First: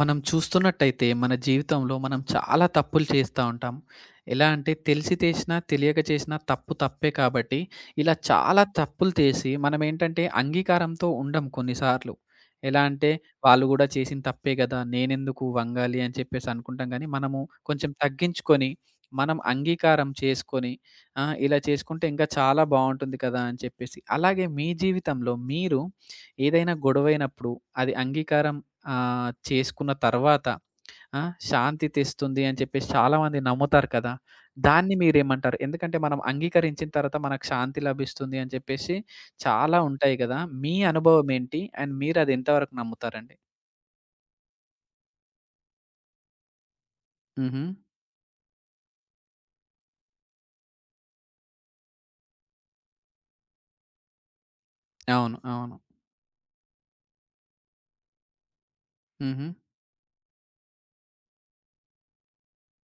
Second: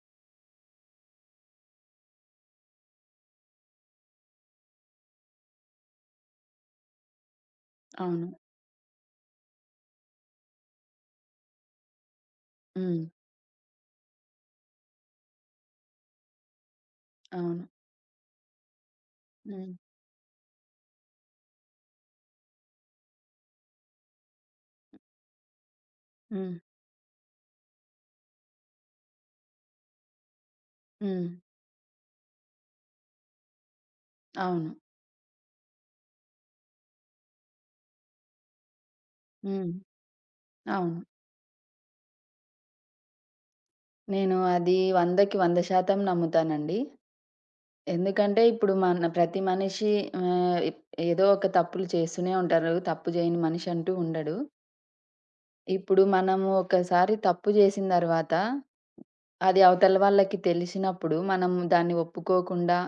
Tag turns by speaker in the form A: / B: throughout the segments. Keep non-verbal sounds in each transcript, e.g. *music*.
A: మనం చూస్తున్నట్టయితే మన జీవితంలో మనం చాలా తప్పులు చేస్తూ ఉంటాం. ఎలా అంటే తెలిసి చేసినా, తెలియక చేసినా తప్పు తప్పే కాబట్టి ఇలా
B: అవును.
A: చాలా తప్పులు చేసి మనమేంటంటే అంగీకారంతో ఉండం కొన్నిసార్లు. ఎలా
B: హ్మ్.
A: అంటే వాళ్ళు గూడా చేసిన తప్పే గదా! నేనెందుకు వంగాలి అని చెప్పేసి అనుకుంటాం గానీ, మనము
B: అవును.
A: కొంచెం తగ్గించుకొని, మనం
B: హ్మ్.
A: అంగీకారం చేసుకొని, ఆ! ఇలా చేసుకుంటే ఇంకా చాలా బావుంటుంది కదా! అని చెప్పేసి. అలాగే మీ జీవితంలో మీరు
B: హ్మ్.
A: ఏదైనా గొడవైనప్పుడు అది అంగీకారం చేసుకున్న తర్వాత ఆ!
B: హ్మ్.
A: శాంతి తెస్తుంది అని చెప్పేసి చాలామంది నమ్ముతారు కదా!
B: అవును.
A: దాన్ని మీరేమంటారు? ఎందుకంటే మనం అంగీకరించిన తర్వాత మనకు శాంతి లభిస్తుంది అని చెప్పేసి
B: హ్మ్.
A: చాలా ఉంటాయి గదా! మీ
B: అవును.
A: అనుభవం ఏంటి? అండ్ మీరది ఎంత వరకు నమ్ముతారండి?
B: నేను అది 100కి 100% నమ్ముతానండి.
A: హుహు.
B: ఎందుకంటే ఇప్పుడు మన ప్రతి మనిషి ఆహ్, ఎ ఏదో ఒక తప్పులు చేస్తూనే ఉంటారు. తప్పు చేయని మనిషి అంటూ ఉండడు.
A: అవును. అవును.
B: ఇప్పుడు మనము ఒకసారి తప్పు చేసిన తర్వాత
A: హుహు.
B: అది అవతల వాళ్ళకి తెలిసినప్పుడు మనం దాన్ని ఒప్పుకోకుండా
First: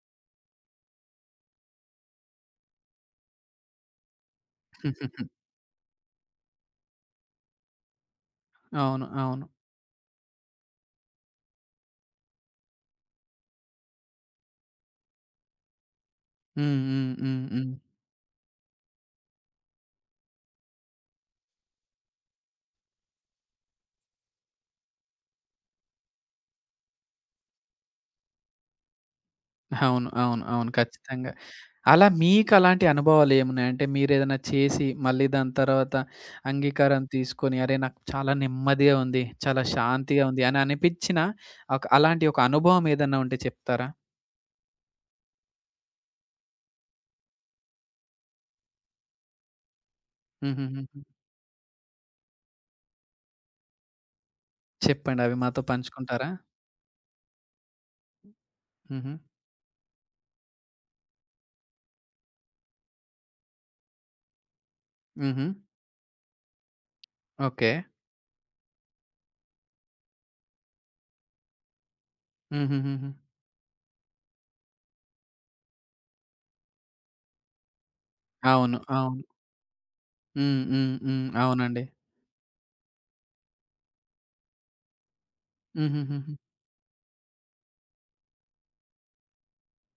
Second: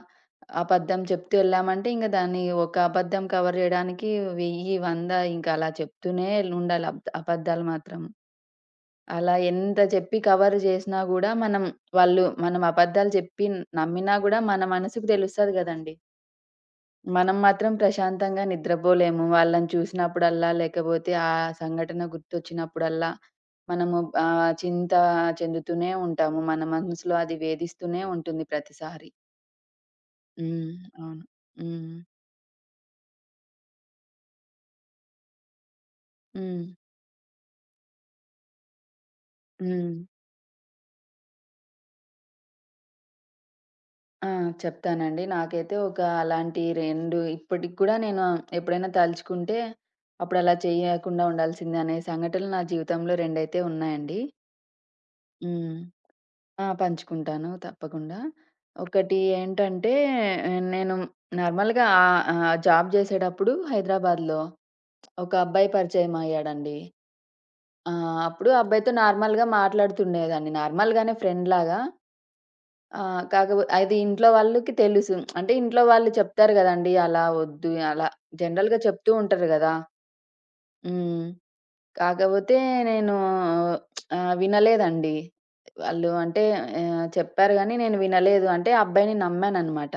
B: అబద్ధం చెప్తూ ఎళ్ళామంటే, ఇంక దాన్ని ఒక అబద్ధం కవర్ జేయడానికి 1000, 100
A: *laughs*
B: ఇంక అలా చెప్తూనే ఉండాలి అబద్ధాలు మాత్రం.
A: అవును.
B: అలా
A: అవును.
B: ఎంత చెప్పి కవర్ జేసినా గూడా మనం వాళ్ళు మనం అబద్ధాలు చెప్పి నమ్మినా గూడా మన మనసుకు తెలుస్తది గదండీ!
A: హ్మ్. హ్మ్.
B: మనం
A: హ్మ్. హ్మ్.
B: మాత్రం ప్రశాంతంగా నిద్రపోలేము. వాళ్ళని చూసినప్పుడల్లా, లేకపోతే ఆ సంఘటన గుర్తొచ్చినప్పుడల్లా మనము చింత చెందుతూనే ఉంటాము. మన మనసులో అది వేధిస్తూనే ఉంటుంది ప్రతిసారి.
A: అవును. అవును. అవును.
B: హ్మ్. అవును.
A: ఖచ్చితంగా.
B: హ్మ్.
A: అలా మీకలాంటి అనుభవాలేమున్నాయి? అంటే మీరేదైనా చేసి, మళ్ళీ దాని తర్వాత
B: హ్మ్.
A: అంగీకారం తీసుకొని, అరే! నాకు చాలా నెమ్మదిగా ఉంది, చాలా
B: హ్మ్.
A: శాంతిగా ఉంది అని అనిపిచ్చిన ఒక అలాంటి ఒక అనుభవం ఏదన్నా ఉంటే చెప్తారా?
B: ఆ! చెప్తానండి. నాకైతే ఒక అలాంటి 2 ఇప్పటికి కూడా నేను ఎప్పుడైనా తలుచుకుంటే, అప్పుడు అలా
A: హుహుహుహు.
B: చేయకుండా ఉండాల్సిందే అనే సంఘటనలు నా జీవితంలో 2 అయితే ఉన్నాయండి.
A: చెప్పండి. అవి మాతో
B: హ్మ్.
A: పంచుకుంటారా?
B: ఆ! పంచుకుంటాను తప్పకుండా.
A: హుహు.
B: ఒకటి ఏంటంటే, ఆ, నేను నార్మల్‌గా ఆహ్, ఆహ్, జాబ్ చేసేటప్పుడు హైదరాబాద్‌లో ఒక
A: హుహు.
B: అబ్బాయి పరిచయమయ్యాడండి.
A: ఓకే.
B: అప్పుడు ఆ అబ్బాయితో నార్మల్‌గా మాట్లాడుతుండేదాన్ని. నార్మల్‌గానే ఫ్రెండ్‌లాగా.
A: హుహుహుహు.
B: కాకపో అది ఇంట్లో వాళ్ళకి తెలుసు. అంటే ఇంట్లో వాళ్ళు చెప్తారు గదండీ! అలా వద్దు, అలా
A: అవును.
B: జనరల్‌గా చెప్తూ
A: అవును.
B: ఉంటారు గదా!
A: హ్మ్. హ్మ్. హ్మ్.
B: హ్మ్.
A: అవునండి.
B: కాకపోతే నేను వినలేదండి. వాళ్ళు
A: హుహుహుహు.
B: అంటే చెప్పారు గానీ నేను వినలేదు. అంటే ఆ అబ్బాయిని నమ్మాననమాట.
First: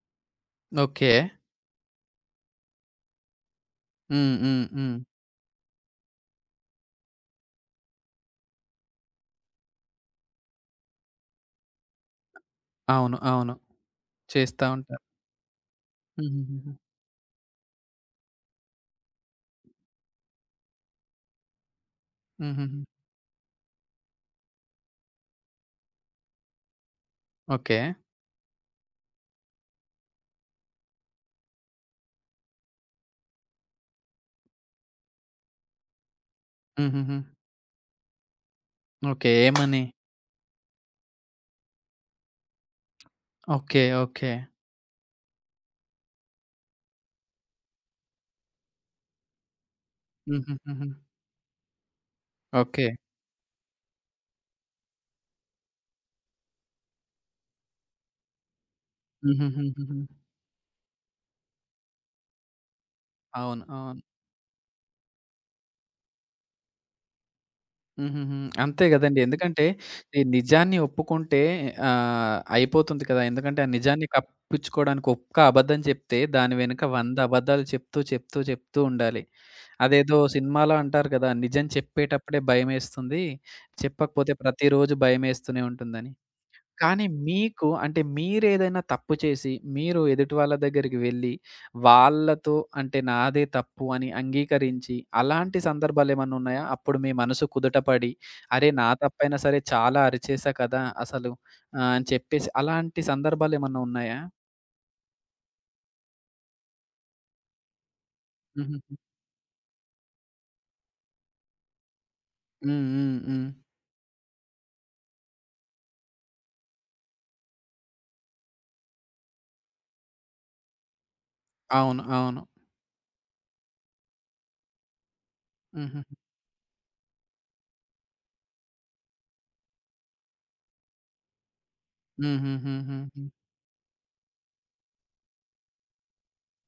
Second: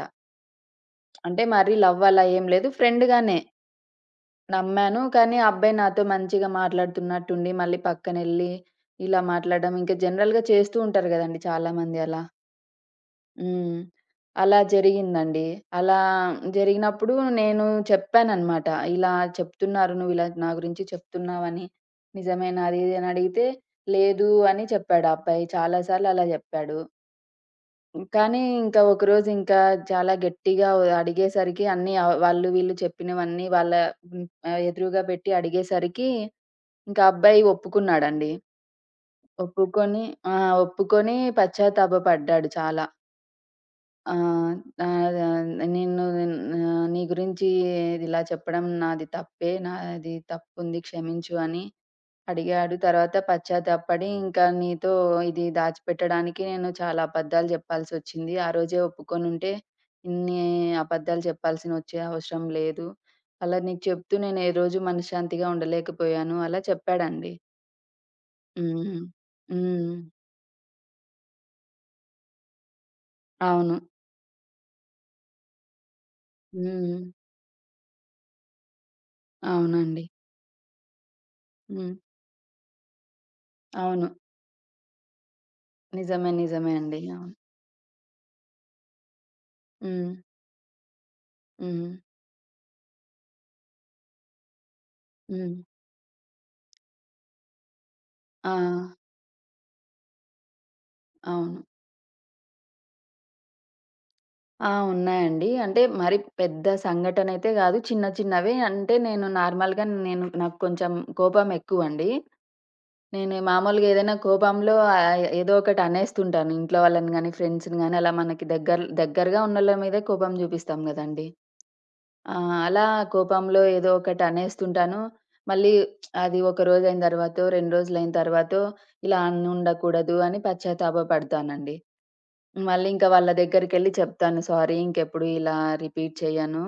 A: ఓకే.
B: అంటే మరీ లవ్ అలా ఏం లేదు. ఫ్రెండ్‌గానే.
A: హ్మ్. హ్మ్. హ్మ్.
B: నమ్మాను. కానీ, ఆ అబ్బాయి నాతో మంచిగా మాట్లాడుతున్నట్టుండి, మళ్ళీ పక్కనెళ్ళి ఇలా మాట్లాడడం, ఇంకా జనరల్‌గా చేస్తూ ఉంటారు గదండీ చాలామంది అలా.
A: అవును. అవును.
B: హ్మ్. అలా
A: చేస్తా ఉంటారు.
B: జరిగిందండి. అలా
A: హుహుహుహు.
B: జరిగినప్పుడు నేను చెప్పాననమాట. ఇలా చెప్తున్నారు, నువ్విలా నా గురించి చెప్తున్నావని. నిజమేనా అది,
A: హుహుహు.
B: ఇది అని అడిగితే, లేదు అని చెప్పాడు ఆ అబ్బాయి. చాలా సార్లు అలా జెప్పాడు.
A: ఓకే.
B: కానీ ఇంకా ఒకరోజు ఇంకా చాలా గట్టిగా అడిగేసరికి అన్నీ వాళ్ళు వీళ్ళు చెప్పినవన్నీ వాళ్ళ ఎదురుగా పెట్టి అడిగేసరికి ఇంకా
A: హుహుహు.
B: అబ్బాయి ఒప్పుకున్నాడండి.
A: ఓకే. ఏమని?
B: ఒప్పుకొని ఆ! ఒప్పుకొని పశ్చాత్తాపపడ్డాడు చాలా.
A: ఓకే. ఓకే.
B: ఆహ్, ఆహ్, నిన్ను నీ గురించి ఇలా చెప్పడం నాది తప్పే. నాది తప్పుంది
A: హుహుహుహు.
B: క్షమించు అని అడిగాడు.
A: ఓకే.
B: తర్వాత పశ్చాత్తాపపడి, ఇంకా నీతో ఇది దాచిపెట్టడానికి నేను చాలా అబద్ధాలు జెప్పాల్సొచ్చింది. ఆ రోజే ఒప్పుకొనుంటే
A: హుహుహుహుహు.
B: ఇన్ని అబద్ధాలు జెప్పాల్సినొచ్చే అవసరం లేదు. అలా
A: అవును.
B: నీకు
A: అవును.
B: చెప్తూ నేను ఏ రోజు మనశ్శాంతిగా ఉండలేకపోయాను. అలా చెప్పాడండి.
A: హుహుహు. అంతే
B: హ్మ్.
A: గదండీ. ఎందుకంటే
B: హ్మ్.
A: ఈ నిజాన్ని ఒప్పుకుంటే అయిపోతుంది కదా! ఎందుకంటే ఆ
B: అవును.
A: నిజాన్ని కప్పిచ్చుకోవడానికి ఒక్క అబద్ధం చెప్తే దాని వెనుక
B: హ్మ్.
A: 100 అబద్ధాలు చెప్తూ, చెప్తూ, చెప్తూ ఉండాలి.
B: అవునండి.
A: అదేదో సినిమాలో అంటారు గదా! నిజం
B: హ్మ్.
A: చెప్పేటప్పుడే భయమేస్తుంది.
B: అవును.
A: చెప్పకపోతే ప్రతిరోజు భయమేస్తూనే ఉంటుందని.
B: నిజమే. నిజమే అండి.
A: కానీ
B: అవును.
A: మీకు అంటే మీరేదైనా తప్పు చేసి, మీరు
B: హ్మ్.
A: ఎదుటి వాళ్ళ దగ్గరికి వెళ్లి,
B: హ్మ్.
A: వాళ్ళతో అంటే నాదే తప్పు అని అంగీకరించి,
B: హ్మ్.
A: అలాంటి సందర్భాలేమన్నా ఉన్నాయా? అప్పుడు మీ మనసు కుదుటపడి,
B: ఆ!
A: అరే! నా తప్పైనా సరే చాలా అరిచేసా కదా! అసలు
B: అవును.
A: అని చెప్పేసి అలాంటి సందర్భాలేమన్నా ఉన్నాయా?
B: ఆ! ఉన్నాయండి. అంటే మరి పెద్ద సంఘటనైతే గాదు. చిన్న చిన్నవే
A: హుహుహు.
B: అంటే నేను నార్మల్‌గా నేను నాకు కొంచెం కోపం ఎక్కువండి.
A: హ్మ్. హ్మ్.
B: నేను
A: హ్మ్.
B: మామూలుగా ఏదైనా కోపంలో ఏదో ఒకటి అనేస్తుంటాను. ఇంట్లో వాళ్ళని గానీ, ఫ్రెండ్స్‌ని గానీ అలా మనకి దగ్గర దగ్గరగా ఉన్నోళ్ళ మీదే కోపం జూపిస్తాం గదండీ!
A: అవును.
B: ఆ!
A: అవును.
B: అలా కోపంలో ఏదో ఒకటి అనేస్తుంటాను. మళ్ళీ
A: హుహుహు.
B: అది ఒక రోజైన తర్వాతో, 2 రోజులైన తర్వాతో ఇలా అనుండకూడదు అని పశ్చాత్తాపపడతానండి. మళ్ళీ ఇంకా
A: హుహుహుహుహు.
B: వాళ్ళ దగ్గరికెళ్ళి చెప్తాను. సారీ ఇంకెప్పుడు ఇలా రిపీట్ చెయ్యను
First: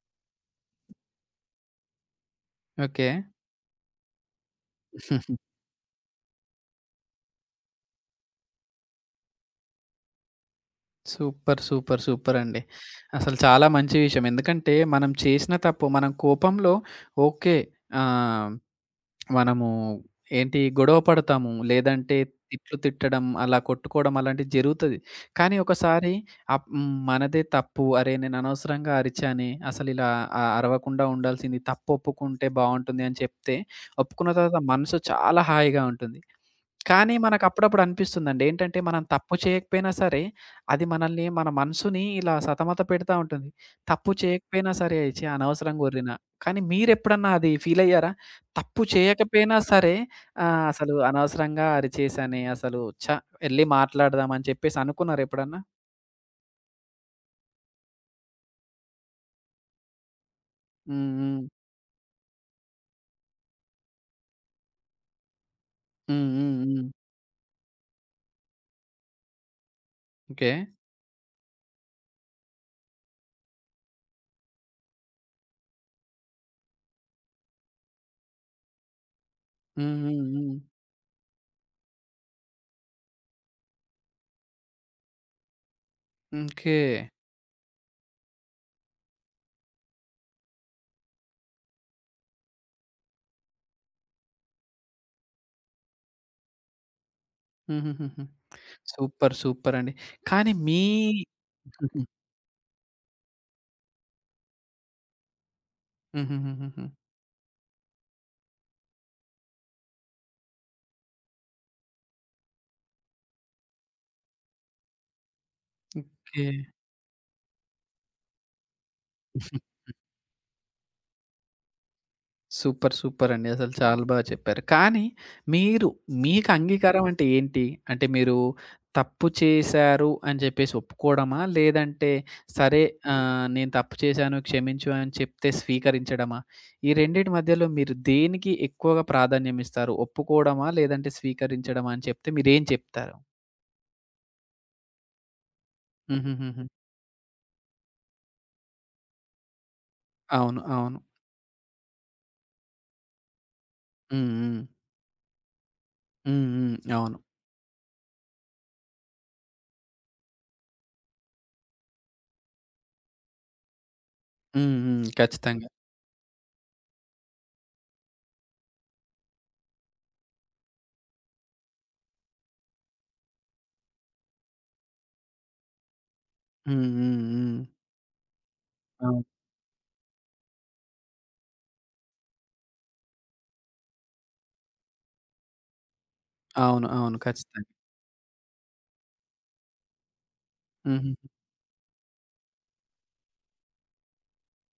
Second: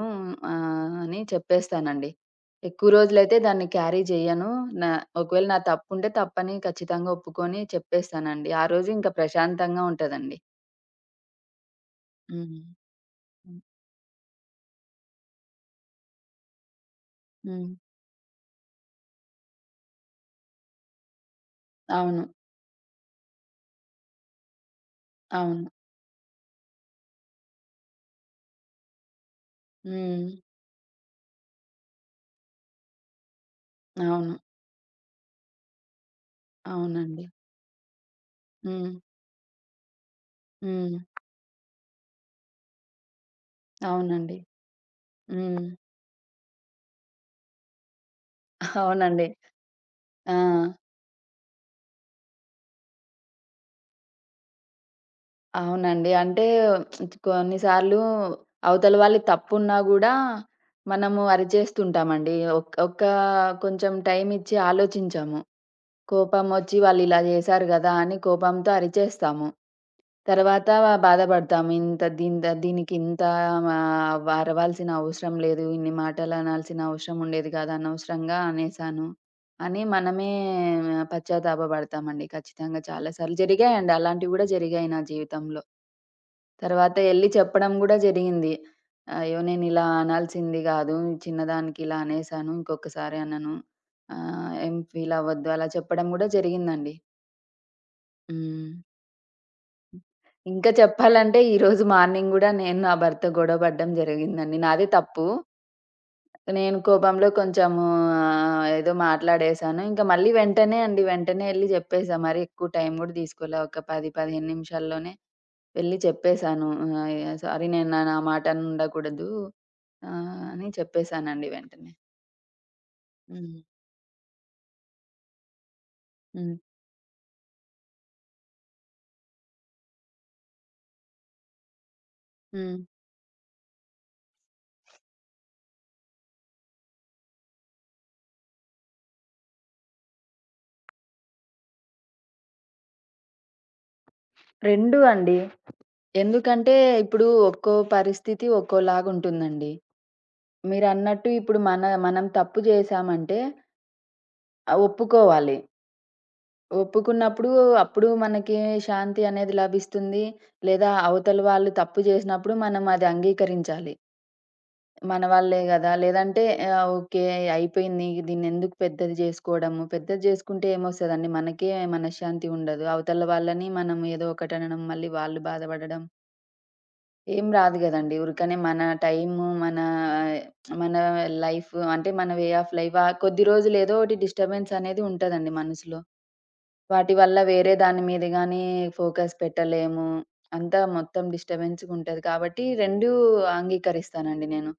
B: అని చెప్పేస్తానండి. ఎక్కువ
A: ఓకే.
B: రోజులైతే దాన్ని క్యారీ జెయ్యను. నా ఒకవేళ నా తప్పుంటే తప్పని ఖచ్చితంగా ఒప్పుకొని చెప్పేస్తానండి. ఆ రోజు ఇంకా ప్రశాంతంగా ఉంటదండి.
A: సూపర్. సూపర్.
B: హ్మ్.
A: సూపరండి. అసలు
B: హ్మ్.
A: చాలా మంచి విషయం. ఎందుకంటే మనం చేసిన తప్పు మనం కోపంలో ఓకే.
B: హ్మ్.
A: ఆహ్, మనము ఏంటి గొడవ పడతాము. లేదంటే
B: అవును.
A: తిట్లు తిట్టడం, అలా కొట్టుకోవడం అలాంటివి జరుగుతది. కానీ
B: అవును.
A: ఒకసారి అప్ హ్మ్. మనదే తప్పు. అరే! నేను అనవసరంగా అరిచానే. అసలు ఇలా
B: హ్మ్.
A: అ అరవకుండా ఉండాల్సింది. తప్పు ఒప్పుకుంటే బావుంటుంది అని చెప్తే, ఒప్పుకున్న
B: అవును.
A: తర్వాత మనసు చాలా హాయిగా ఉంటుంది. కానీ
B: అవునండి.
A: మనకప్పుడప్పుడు అనిపిస్తుందండి. ఏంటంటే,
B: హ్మ్.
A: మనం తప్పు చేయకపోయినా సరే, అది
B: హ్మ్.
A: మనల్ని మన మనసుని ఇలా సతమత పెడతా ఉంటుంది. తప్పు
B: అవునండి.
A: చేయకపోయినా సరే, ఛీ!
B: హ్మ్.
A: అనవసరంగా ఒర్రినా. కానీ మీరెప్పుడన్నా అది ఫీలయ్యారా? తప్పు
B: *laughs* అవునండి.
A: చేయకపోయినా సరే,
B: ఆ!
A: అసలు అనవసరంగా అరిచేశానే, అసలు ఛ! ఎళ్లి మాట్లాడదాం అని చెప్పేసి అనుకున్నారా ఎప్పుడన్నా?
B: అవునండి. అంటే కొన్ని సార్లు అవతల వాళ్ళది తప్పున్నా గూడా
A: హ్మ్.
B: మనము
A: హ్మ్.
B: అరిచేస్తుంటామండి. ఒక్క కొంచెం టైం ఇచ్చి ఆలోచించము.
A: హ్మ్. హ్మ్.
B: కోపమొచ్చి
A: హ్మ్.
B: వాళ్ళు ఇలా జేశారు గదా! అని కోపంతో అరిచేస్తాము.
A: ఓకే.
B: తర్వాత బాధపడతాము. ఇంత దీంత దీనికింత అరవాల్సిన అవసరం లేదు. ఇన్ని మాటలు అనాల్సిన అవసరం ఉండేది కాదు. అనవసరంగా అనేసాను అని
A: హ్మ్. హ్మ్.
B: మనమే
A: హ్మ్.
B: పశ్చాత్తాప పడతామండి ఖచ్చితంగా చాలా సార్లు. జరిగాయండి అలాంటివి గూడా జరిగాయి నా జీవితంలో.
A: ఓకే.
B: తర్వాత ఎళ్లి చెప్పడం గూడా జరిగింది. అయ్యో! నేనిలా అనాల్సింది గాదు. చిన్నదానికి ఇలా అనేసాను. ఇంకొకసారి అనను. ఏం ఫీల్ అవ్వద్దు అలా చెప్పడం గూడా జరిగిందండి.
A: హుహుహుహు.
B: హ్మ్.
A: సూపర్. సూపర్ అండి. కానీ
B: ఇంకా
A: మీ
B: చెప్పాలంటే ఈరోజు
A: హుహు.
B: మార్నింగ్ గూడా నేను, నా భర్త గొడవ పడడం జరిగిందండి. నాదే తప్పు. నేను
A: హుహుహుహుహు.
B: కోపంలో కొంచెము ఏదో మాట్లాడేశాను. ఇంక మళ్ళీ వెంటనే అండి, వెంటనే ఎళ్లి జెప్పేసా. మరి ఎక్కువ టైం గూడా తీసుకోలే. ఒక 10, 15 నిమిషాల్లోనే వెళ్లి
A: ఓకే.
B: చెప్పేశాను. సారీ నేను నా నా మాట అనను ఉండకూడదు. ఆ! అని చెప్పేసానండి వెంటనే.
A: సూపర్! సూపర్ అండి.
B: హ్మ్.
A: అసలు చాలా బాగా చెప్పారు. కానీ మీరు మీకు
B: హ్మ్.
A: అంగీకారం అంటే ఏంటి? అంటే మీరు తప్పు చేశారు అని చెప్పేసి ఒప్పుకోవడమా? లేదంటే
B: హ్మ్.
A: సరే నేను తప్పు చేశాను క్షమించు అని చెప్తే స్వీకరించడమా? ఈ రెండిటి మధ్యలో మీరు దేనికి ఎక్కువగా ప్రాధాన్యం ఇస్తారు? ఒప్పుకోవడమా? లేదంటే స్వీకరించడమా? అని చెప్తే మీరేం చెప్తారు?
B: 2 అండి.
A: హుహుహుహు.
B: ఎందుకంటే ఇప్పుడు ఒక్కో పరిస్థితి ఒక్కోలాగుంటుందండి.
A: అవును. అవును.
B: మీరన్నట్టు ఇప్పుడు మనం తప్పు చేశామంటే
A: హ్మ్. హ్మ్.
B: ఒప్పుకోవాలి.
A: హ్మ్. హ్మ్. అవును.
B: ఒప్పుకున్నప్పుడు అప్పుడు మనకి శాంతి అనేది లభిస్తుంది. లేదా అవతల వాళ్ళు తప్పు చేసినప్పుడు మనం అది అంగీకరించాలి.
A: హ్మ్. హ్మ్.
B: మన వాళ్ళే
A: ఖచ్చితంగా.
B: గదా! లేదంటే ఓకే. అయిపోయింది. దీన్నెందుకు పెద్దది జేసుకోవడము. పెద్దది జేసుకుంటే ఏమొస్తదండి? మనకే మనశ్శాంతి ఉండదు. అవతల వాళ్ళని మనం ఏదో ఒకటనడం, మళ్ళీ వాళ్ళు బాధపడడం
A: హ్మ్. హ్మ్.
B: ఏం
A: హ్మ్.
B: రాదు గదండీ. ఊరికనే మన
A: అవును.
B: టైము, మన మన లైఫ్ అంటే మన వే ఆఫ్ లైఫ్ కొద్ది రోజులు ఏదో ఒకటి డిస్టర్బెన్స్ అనేది ఉంటదండి మనసులో.
A: అవును.
B: వాటి
A: అవును.
B: వల్ల
A: ఖచ్చితంగా.
B: వేరే దాని మీద గానీ ఫోకస్ పెట్టలేము. అంతా
A: హుహు.
B: మొత్తం డిస్టర్బెన్స్‌గుంటది. కాబట్టి 2 అంగీకరిస్తానండి నేను.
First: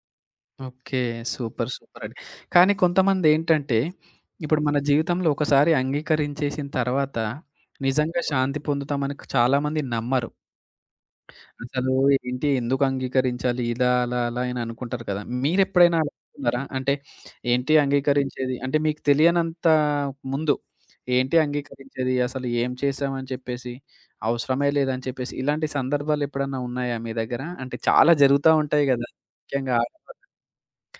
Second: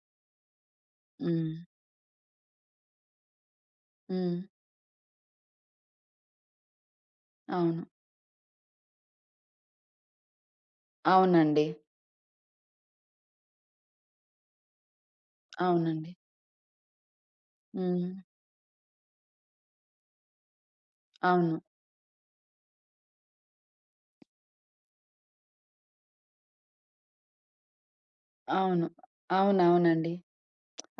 A: ఓకే.
B: హ్మ్.
A: సూపర్. సూపర్ అండి. కానీ కొంతమందేంటంటే,
B: హ్మ్.
A: ఇప్పుడు మన జీవితంలో ఒకసారి అంగీకరించేసిన తర్వాత,
B: అవును.
A: నిజంగా శాంతి పొందుతామని క్ చాలామంది నమ్మరు.
B: అవునండి.
A: అసలు ఏంటి ఎందుకు అంగీకరించాలి ఇలా, అలా, అలా అని అనుకుంటారు కదా! మీరెప్పుడైనా అలా
B: అవునండి.
A: అనుకున్నారా? అంటే ఏంటి
B: హ్మ్.
A: అంగీకరించేది? అంటే మీకు తెలియనంత ముందు, ఏంటి
B: అవును.
A: అంగీకరించేది? అసలు ఏం చేశామని చెప్పేసి, అవసరమే లేదని చెప్పేసి, ఇలాంటి సందర్భాలెప్పుడన్నా ఉన్నాయా మీ దగ్గర? అంటే చాలా జరుగుతా ఉంటాయి
B: అవును.
A: గదా! ముఖ్యంగా
B: అవునవునండి.
A: ఆడవాళ్ళు.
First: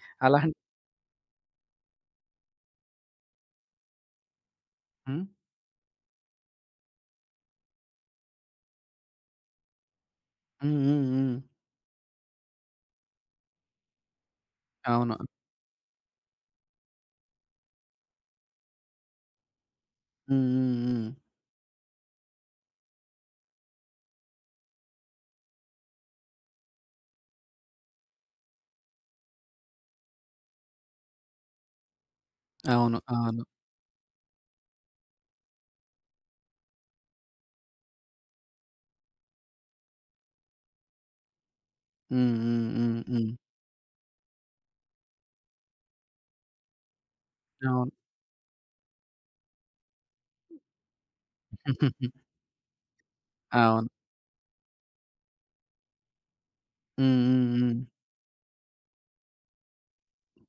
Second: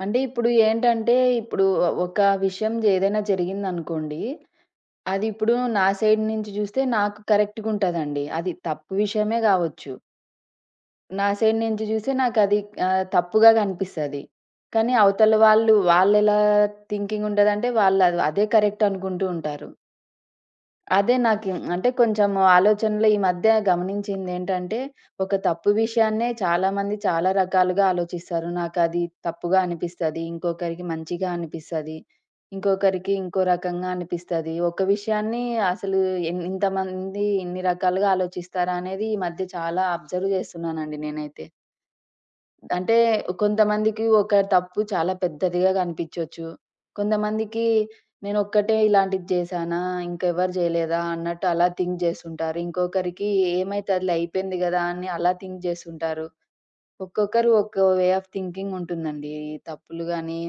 B: అంటే ఇప్పుడు
A: అలాంటి
B: ఏంటంటే, ఇప్పుడు ఒక విషయం ఏదైనా జరిగిందనుకోండి,
A: హ్మ్.
B: అది ఇప్పుడు నా సైడ్ నుంచి చూస్తే నాకు కరెక్ట్‌గుంటదండి. అది తప్పు విషయమే గావచ్చు.
A: హ్మ్. హ్మ్.
B: నా
A: హ్మ్.
B: సైడ్ నుంచి చూస్తే నాకది తప్పుగా కనిపిస్తది. కానీ
A: అవును.
B: అవతల వాళ్ళు వాళ్ళెలా థింకింగ్ ఉంటదంటే, వాళ్ళది అదే కరెక్ట్ అనుకుంటూ ఉంటారు.
A: హ్మ్. హ్మ్. హ్మ్.
B: అదే నాకి అంటే కొంచెం ఆలోచనలో ఈ మధ్య గమనించిందేంటంటే, ఒక తప్పు విషయాన్నే చాలామంది చాలా రకాలుగా ఆలోచిస్తారు. నాకది తప్పుగా అనిపిస్తది. ఇంకొకరికి మంచిగా అనిపిస్తది.
A: అవును.
B: ఇంకొకరికి
A: అవును.
B: ఇంకో రకంగా అనిపిస్తది. ఒక విషయాన్ని అసలు ఇంతమంది ఇన్ని రకాలుగా ఆలోచిస్తారా అనేది ఈ మధ్య చాలా అబ్జర్వ్ చేస్తున్నానండి నేనైతే.
A: హ్మ్. హ్మ్.
B: అంటే
A: హ్మ్. హ్మ్.
B: కొంతమందికి ఒక తప్పు చాలా పెద్దదిగా కనిపించొచ్చు. కొంతమందికి
A: అవును.
B: నేనొక్కటే ఇలాంటిది చేశానా? ఇంకెవరు చేయలేదా? అన్నట్టు అలా థింక్
A: *laughs*
B: జేసుంటారు. ఇంకొకరికి
A: అవును.
B: ఏమైతదిలే అయిపోయింది గదా! అని అలా థింక్ జేసుంటారు.
A: హ్మ్. హ్మ్.
B: ఒక్కొక్కరు
A: హ్మ్.
B: ఒక్కో వే ఆఫ్ థింకింగ్ ఉంటుందండి. ఈ తప్పులు గాని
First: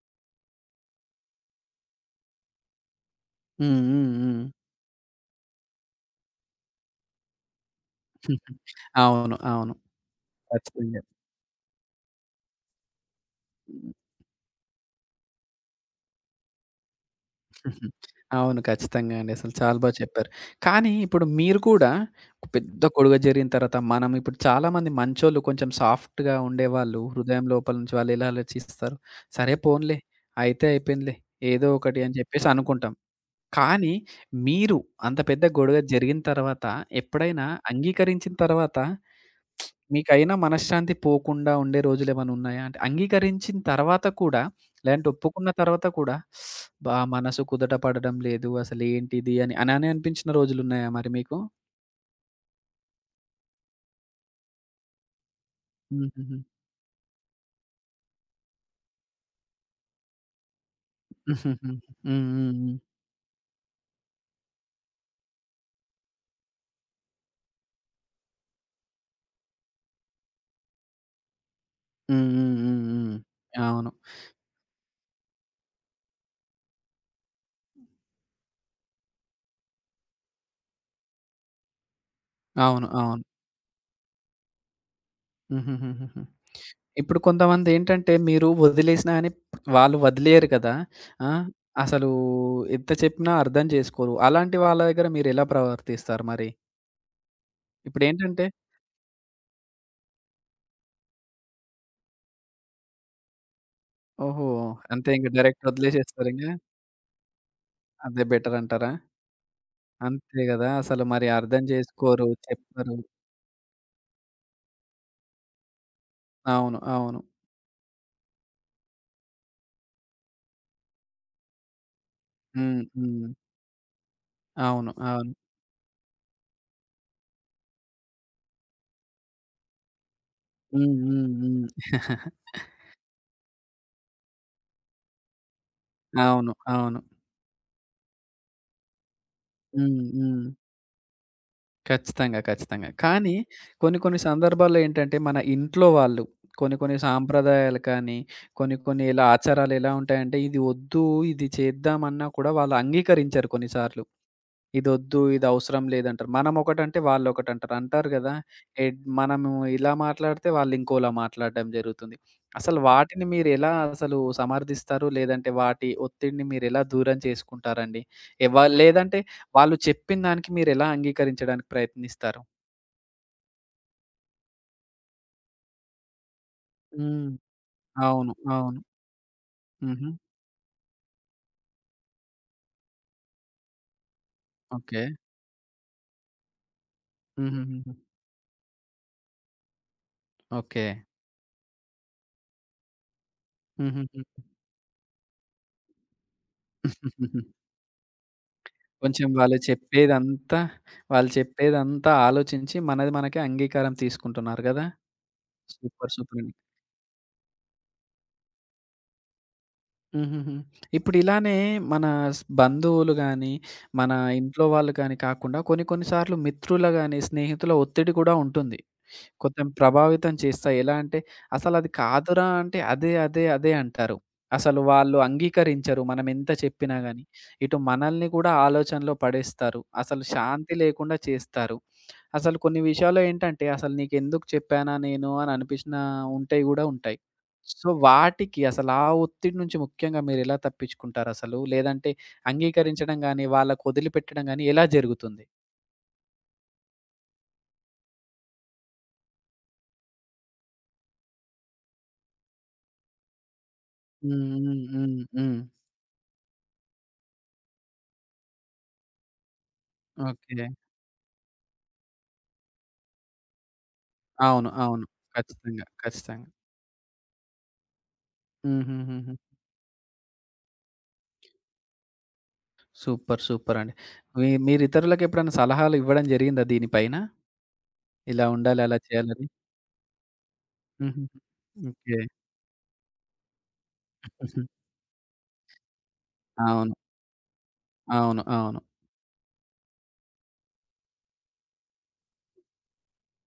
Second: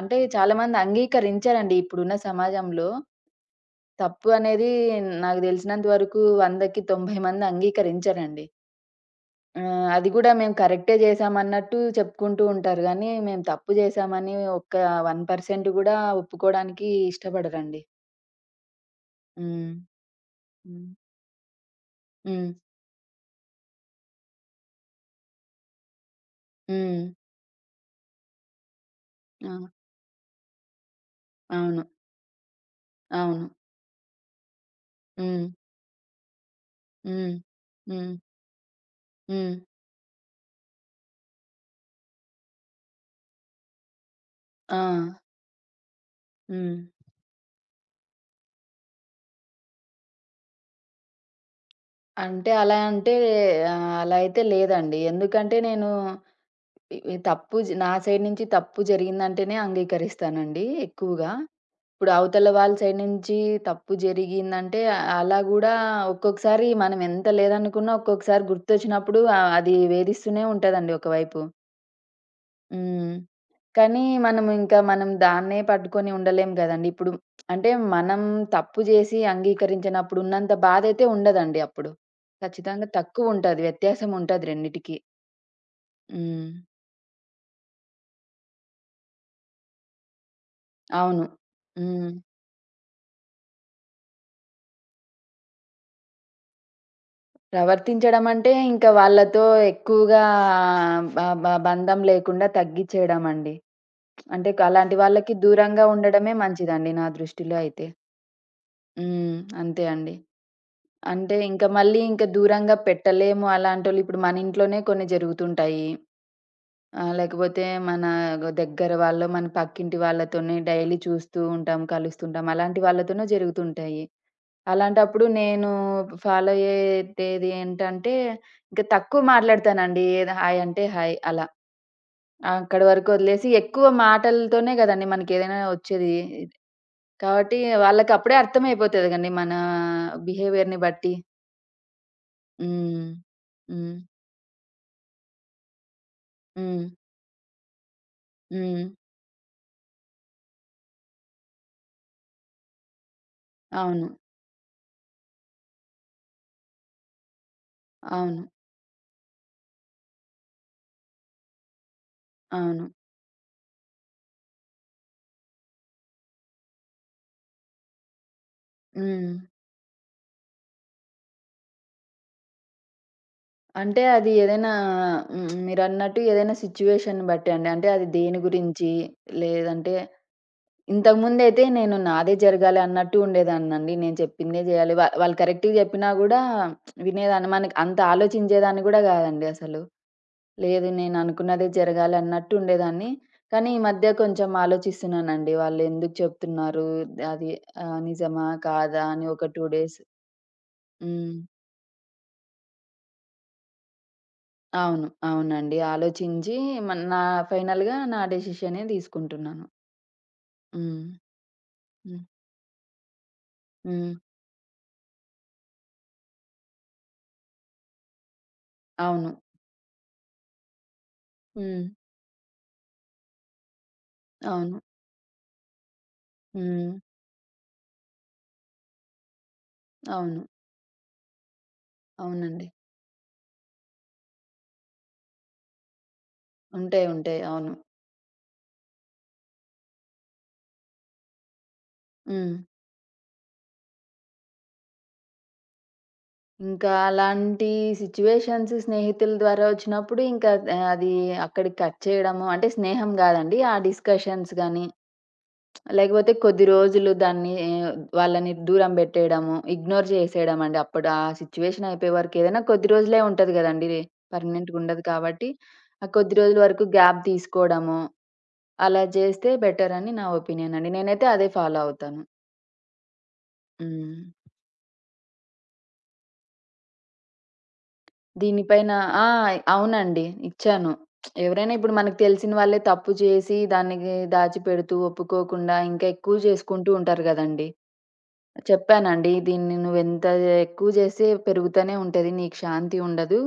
B: అంటే చాలామంది అంగీకరించరండి. ఇప్పుడున్న సమాజంలో
A: హ్మ్.
B: తప్పు
A: హ్మ్.
B: అనేది నాకు దెలిసినంత వరకు 100కి 90 మంది
A: హ్మ్.
B: అంగీకరించరండి.
A: *laughs* అవును.
B: ఆ!
A: అవును.
B: అది గూడా మేము కరెక్టే
A: ఖచ్చితంగా.
B: జేశామన్నట్టు చెప్పుకుంటూ ఉంటారు గానీ, మేము తప్పు జేశామని ఒక్క 1% గూడా ఒప్పుకోడానికి ఇష్టపడరండి.
A: *laughs* అవును. ఖచ్చితంగా అండి. అసలు
B: హ్మ్.
A: చాలా బా చెప్పారు.
B: హ్మ్.
A: కానీ ఇప్పుడు మీరు కూడా ఒక
B: హ్మ్.
A: పెద్ద గొడవ జరిగిన తర్వాత మనం ఇప్పుడు చాలామంది మంచోళ్ళు కొంచెం సాఫ్ట్‌గా ఉండేవాళ్ళు.
B: హ్మ్.
A: హృదయం లోపల నుంచి వాళ్ళు ఎలా ఆలోచిస్తారు?
B: ఆ!
A: సరే పోనిలే అయితే అయిపోయిందిలే ఏదో
B: అవును.
A: ఒకటి అని చెప్పేసి అనుకుంటాం.
B: అవును.
A: కానీ మీరు అంత పెద్ద
B: హ్మ్.
A: గొడవ జరిగిన తర్వాత
B: హ్మ్.
A: ఎప్పుడైనా
B: హ్మ్.
A: అంగీకరించిన తర్వాత
B: హ్మ్.
A: మీకైనా మనశ్శాంతి పోకుండా ఉండే రోజులేమైనా ఉన్నాయా? అంటే అంగీకరించిన తర్వాత కూడా
B: ఆ!
A: లేదంటే ఒప్పుకున్న తర్వాత కూడా
B: హ్మ్.
A: "అబ్బా! మనసు కుదుట పడడం లేదు. అసలేంటిది" అని అలానే అనిపించిన రోజులున్నాయా మరి మీకు?
B: అంటే అలా అంటే అలా అయితే లేదండి. ఎందుకంటే నేను
A: హుహుహు.
B: ఈ తప్పు జ నా సైడ్ నుంచి తప్పు జరిగిందంటేనే అంగీకరిస్తానండి ఎక్కువగా.
A: హుహుహు.
B: ఇప్పుడు
A: హ్మ్. హ్మ్.
B: అవతల వాళ్ళ
A: హ్మ్.
B: సైడ్ నుంచి తప్పు జరిగిందంటే అలా గూడా ఒక్కొక్కసారి మనం ఎంత లేదనుకున్నా ఒక్కొక్కసారి గుర్తొచ్చినప్పుడు అది వేధిస్తూనే ఉంటదండి ఒకవైపు.
A: హ్మ్. హ్మ్. హ్మ్.
B: హ్మ్.
A: హ్మ్. అవును.
B: కానీ మనం దాన్నే పట్టుకొని ఉండలేం గదండీ! ఇప్పుడు అంటే మనం తప్పు జేసి అంగీకరించినప్పుడు ఉన్నంత బాధైతే ఉండదండి అప్పుడు.
A: అవును.
B: ఖచ్చితంగా
A: అవును.
B: తక్కువుంటది. వ్యత్యాసం ఉంటది రెండిటికి.
A: హుహుహుహుహు.
B: హ్మ్.
A: ఇప్పుడు కొంతమందేంటంటే మీరు వదిలేసినా అని వాళ్ళు వదిలేయరు కదా!
B: అవును.
A: ఆ! అసలు
B: హ్మ్.
A: ఎంత చెప్పినా అర్థం చేసుకోరు. అలాంటి వాళ్ళ దగ్గర మీరెలా ప్రవర్తిస్తారు మరి?
B: ప్రవర్తించడం
A: ఇప్పుడేంటంటే
B: అంటే, ఇంకా వాళ్ళతో ఎక్కువగా బ బ బంధం లేకుండా తగ్గిచ్చేయడం అండి.
A: ఓహో!
B: అంటే అలాంటి
A: అంతే ఇంక
B: వాళ్ళకి
A: డైరెక్ట్
B: దూరంగా
A: వదిలేసేస్తారు
B: ఉండడమే
A: ఇంగ.
B: మంచిదండి నా దృష్టిలో అయితే.
A: అదే బెటర్ అంటారా?
B: హ్మ్. అంతే అండి.
A: అంతే గదా! అసలు మరి
B: అంటే
A: అర్థం
B: ఇంక
A: చేసుకోరు,
B: దూరంగా
A: చెప్పరు.
B: పెట్టలేము అలాంటోళ్ళు. ఇప్పుడు మన ఇంట్లోనే కొన్ని జరుగుతుంటాయి.
A: అవును. అవును.
B: లేకపోతే మన దగ్గర వాళ్ళో, మన పక్కింటి వాళ్ళతోనే డైలీ చూస్తూ ఉంటాం, కలుస్తుంటాం. అలాంటి
A: హ్మ్.
B: వాళ్ళతోనే
A: హ్మ్.
B: జరుగుతుంటాయి.
A: అవును.
B: అలాంటప్పుడు
A: అవును.
B: నేను ఫాలో అయ్యేది ఏంటంటే, ఇంక తక్కువ మాట్లాడతానండి. ఏదో హాయ్ అంటే
A: హ్మ్.
B: హాయ్
A: హ్మ్.
B: అలా.
A: హ్మ్. *laughs*
B: అక్కడి వరకు వదిలేసి ఎక్కువ మాటలతోనే గదండీ మనకేదైనా వచ్చేది.
A: అవును. అవును.
B: కాబట్టి వాళ్ళకప్పుడే అర్థమైపోతది గండి మన
A: హ్మ్. హ్మ్.
B: బిహేవియర్‌ని బట్టి.
A: ఖచ్చితంగా. ఖచ్చితంగా.
B: హ్మ్.
A: కానీ కొన్ని
B: హ్మ్.
A: కొన్ని సందర్భాల్లో ఏంటంటే మన ఇంట్లో వాళ్ళు కొన్ని
B: హ్మ్.
A: కొన్ని సాంప్రదాయాలు కానీ, కొన్ని
B: హ్మ్.
A: కొన్ని ఇలా ఆచారాలు ఎలా ఉంటాయంటే ఇది వద్దు, ఇది చేద్దామన్నా కూడా వాళ్ళు అంగీకరించరు కొన్నిసార్లు.
B: అవును.
A: ఇదొద్దు, ఇదవసరం లేదంటారు. మనమొకటంటే వాళ్ళొకటంటారు. అంటారు గదా!
B: అవును.
A: ఎడ్ మనము ఇలా మాట్లాడితే వాళ్ళింకోలా మాట్లాడడం జరుగుతుంది. అసలు
B: అవును.
A: వాటిని మీరెలా అసలు సమర్థిస్తారు? లేదంటే వాటి ఒత్తిడిని మీరెలా దూరం చేసుకుంటారండి? ఎవ్వ లేదంటే
B: హ్మ్.
A: వాళ్ళు చెప్పిన దానికి మీరెలా అంగీకరించడానికి ప్రయత్నిస్తారు?
B: అంటే అది ఏదైనా హ్మ్. మీరన్నట్టు ఏదైనా సిట్యుయేషన్‌ని
A: హ్మ్.
B: బట్టి అండి. అంటే అది
A: అవును.
B: దేని
A: అవును.
B: గురించి లేదంటే
A: హుహు.
B: ఇంతకుముందయితే నేను నాదే జరగాలి అన్నట్టు ఉండేదాన్నండి. నేను చెప్పిందే జేయాలి.
A: ఓకే.
B: వాళ్ళు కరెక్ట్‌గా జెప్పినా గూడా వినేదాన్ని. మనకి
A: హుహుహుహు.
B: అంత ఆలోచించేదాన్ని గూడా గాదండి అసలు.
A: ఓకే.
B: లేదు నేను అనుకున్నదే జరగాలి అన్నట్టు ఉండేదాన్ని. కానీ ఈ మధ్య
A: హుహుహు.
B: కొంచెం ఆలోచిస్తున్నానండి. వాళ్ళు ఎందుకు చెప్తున్నారు? అది నిజమా? కాదా? అని
A: కొంచెం
B: ఒక
A: వాళ్ళు
B: 2 డేస్
A: చెప్పేదంతా, వాళ్ళు
B: హ్మ్.
A: చెప్పేదంతా ఆలోచించి మనది మనకే అంగీకారం తీసుకుంటున్నారు గదా!
B: అవును. అవునండి.
A: సూపర్. సూపరండి.
B: ఆలోచించి నా ఫైనల్‌గా నా డెసిషనే తీసుకుంటున్నాను.
A: హుహుహు.
B: హ్మ్.
A: ఇప్పుడిలానే మన
B: హ్మ్.
A: స్ బంధువులు గానీ, మన
B: హ్మ్.
A: ఇంట్లో వాళ్ళు కానీ కాకుండా కొన్ని కొన్ని సార్లు మిత్రుల గానీ, స్నేహితుల ఒత్తిడి కూడా ఉంటుంది.
B: అవును.
A: కొంచెం ప్రభావితం చేస్తాయి. ఎలా అంటే
B: హ్మ్.
A: అసలది కాదురా! అంటే అదే, అదే, అదే అంటారు.
B: అవును.
A: అసలు వాళ్ళు అంగీకరించరు. మనం ఎంత
B: హ్మ్.
A: చెప్పినా గాని. ఇటు మనల్ని కూడా ఆలోచనలో పడేస్తారు. అసలు
B: అవును.
A: శాంతి లేకుండా చేస్తారు. అసలు
B: అవునండి.
A: కొన్ని విషయాల్లో ఏంటంటే అసలు నీకెందుకు చెప్పానా నేను అని అనిపించిన ఉంటాయి గూడా
B: ఉంటాయి.
A: ఉంటాయి.
B: ఉంటాయి. అవును.
A: సో, వాటికి అసలు ఆ ఒత్తిడి నుంచి ముఖ్యంగా మీరెలా తప్పించుకుంటారసలు? లేదంటే
B: హ్మ్.
A: అంగీకరించడం గాని, వాళ్ళకి వదిలిపెట్టడం గాని ఎలా జరుగుతుంది?
B: ఇంకా అలాంటి సిట్యుయేషన్స్ స్నేహితుల ద్వారా వచ్చినప్పుడు ఇంకా అది అక్కడికి కట్ చేయడము అంటే స్నేహం గాదండి. ఆ
A: హ్మ్.
B: డిస్కషన్స్
A: హ్మ్.
B: గాని,
A: హ్మ్. హ్మ్.
B: లేకపోతే కొద్ది రోజులు దాన్ని వాళ్ళని దూరం బెట్టేయడము, ఇగ్నోర్ చేసేయడం
A: ఓకే.
B: అండి. అప్పుడు ఆ సిట్యుయేషన్ అయిపోయే వరకు ఏదైనా కొద్ది రోజులే ఉంటది గదండీ!
A: అవును.
B: పర్మనెంట్‌గా ఉండదు
A: అవును.
B: కాబట్టి,
A: ఖచ్చితంగా.
B: ఆ కొద్ది
A: ఖచ్చితంగా.
B: రోజుల వరకు గ్యాప్ తీసుకోవడము, అలా
A: హుహుహుహు.
B: జేస్తే బెటర్ అని నా ఒపీనియన్ అండి. నేనైతే అదే ఫాలో అవుతాను.
A: సూపర్. సూపర్ అండి.
B: హ్మ్.
A: మీ మీరు ఇతరులకు ఎప్పుడైనా సలహాలు ఇవ్వడం జరిగిందా దీనిపైన? ఇలా
B: దీని
A: ఉండాలి,
B: పైన
A: అలా
B: ఆ!
A: చేయాలని?
B: అవునండి. ఇచ్చాను.
A: హుహుహు.
B: ఎవరైనా ఇప్పుడు మనకు
A: ఓకే.
B: తెలిసిన వాళ్ళే తప్పు చేసి దానికి
A: హుహు.
B: దాచిపెడుతూ, ఒప్పుకోకుండా ఇంకా ఎక్కువ చేసుకుంటూ
A: అవును.
B: ఉంటారు గదండీ!
A: అవును. అవును.
B: చెప్పానండి. దీన్ని నువ్వెంత ఎక్కువ చేసి పెరుగుతూనే ఉంటది. నీకు శాంతి ఉండదు.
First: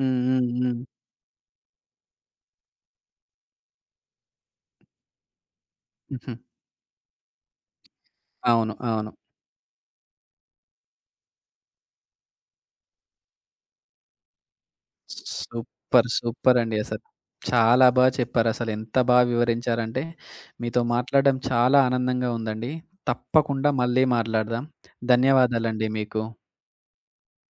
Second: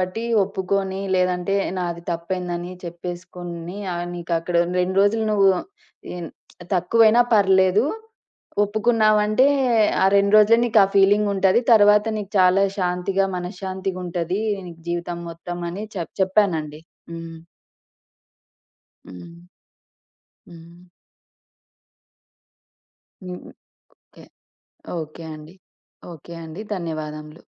A: హ్మ్. హ్మ్. హ్మ్.
B: ఒప్పుకొని లేదంటే నాది తప్పయిందని చెప్పేసుకొని నీకక్కడ 2 రోజులు నువ్వు ఎన్
A: హుహు.
B: తక్కువైనా పర్లేదు.
A: అవును. అవును.
B: ఒప్పుకున్నావంటే ఆ 2 రోజులే నీకు ఆ ఫీలింగ్ ఉంటది. తర్వాత నీకు చాలా శాంతిగా, మనశ్శాంతిగా ఉంటది. నీకు జీవితం మొత్తం అని
A: సూపర్. సూపర్ అండి
B: చెప్పానండి.
A: అసలు.
B: హ్మ్.
A: చాలా బా చెప్పారసలు. ఎంత బా
B: హ్మ్.
A: వివరించారంటే, మీతో
B: హ్మ్.
A: మాట్లాడడం చాలా ఆనందంగా ఉందండి.
B: హ్మ్.
A: తప్పకుండా మళ్ళీ
B: ఓకే.
A: మాట్లాడదాం.
B: ఓకే అండి.
A: ధన్యవాదాలండి మీకు.
B: ఓకే అండి. ధన్యవాదములు.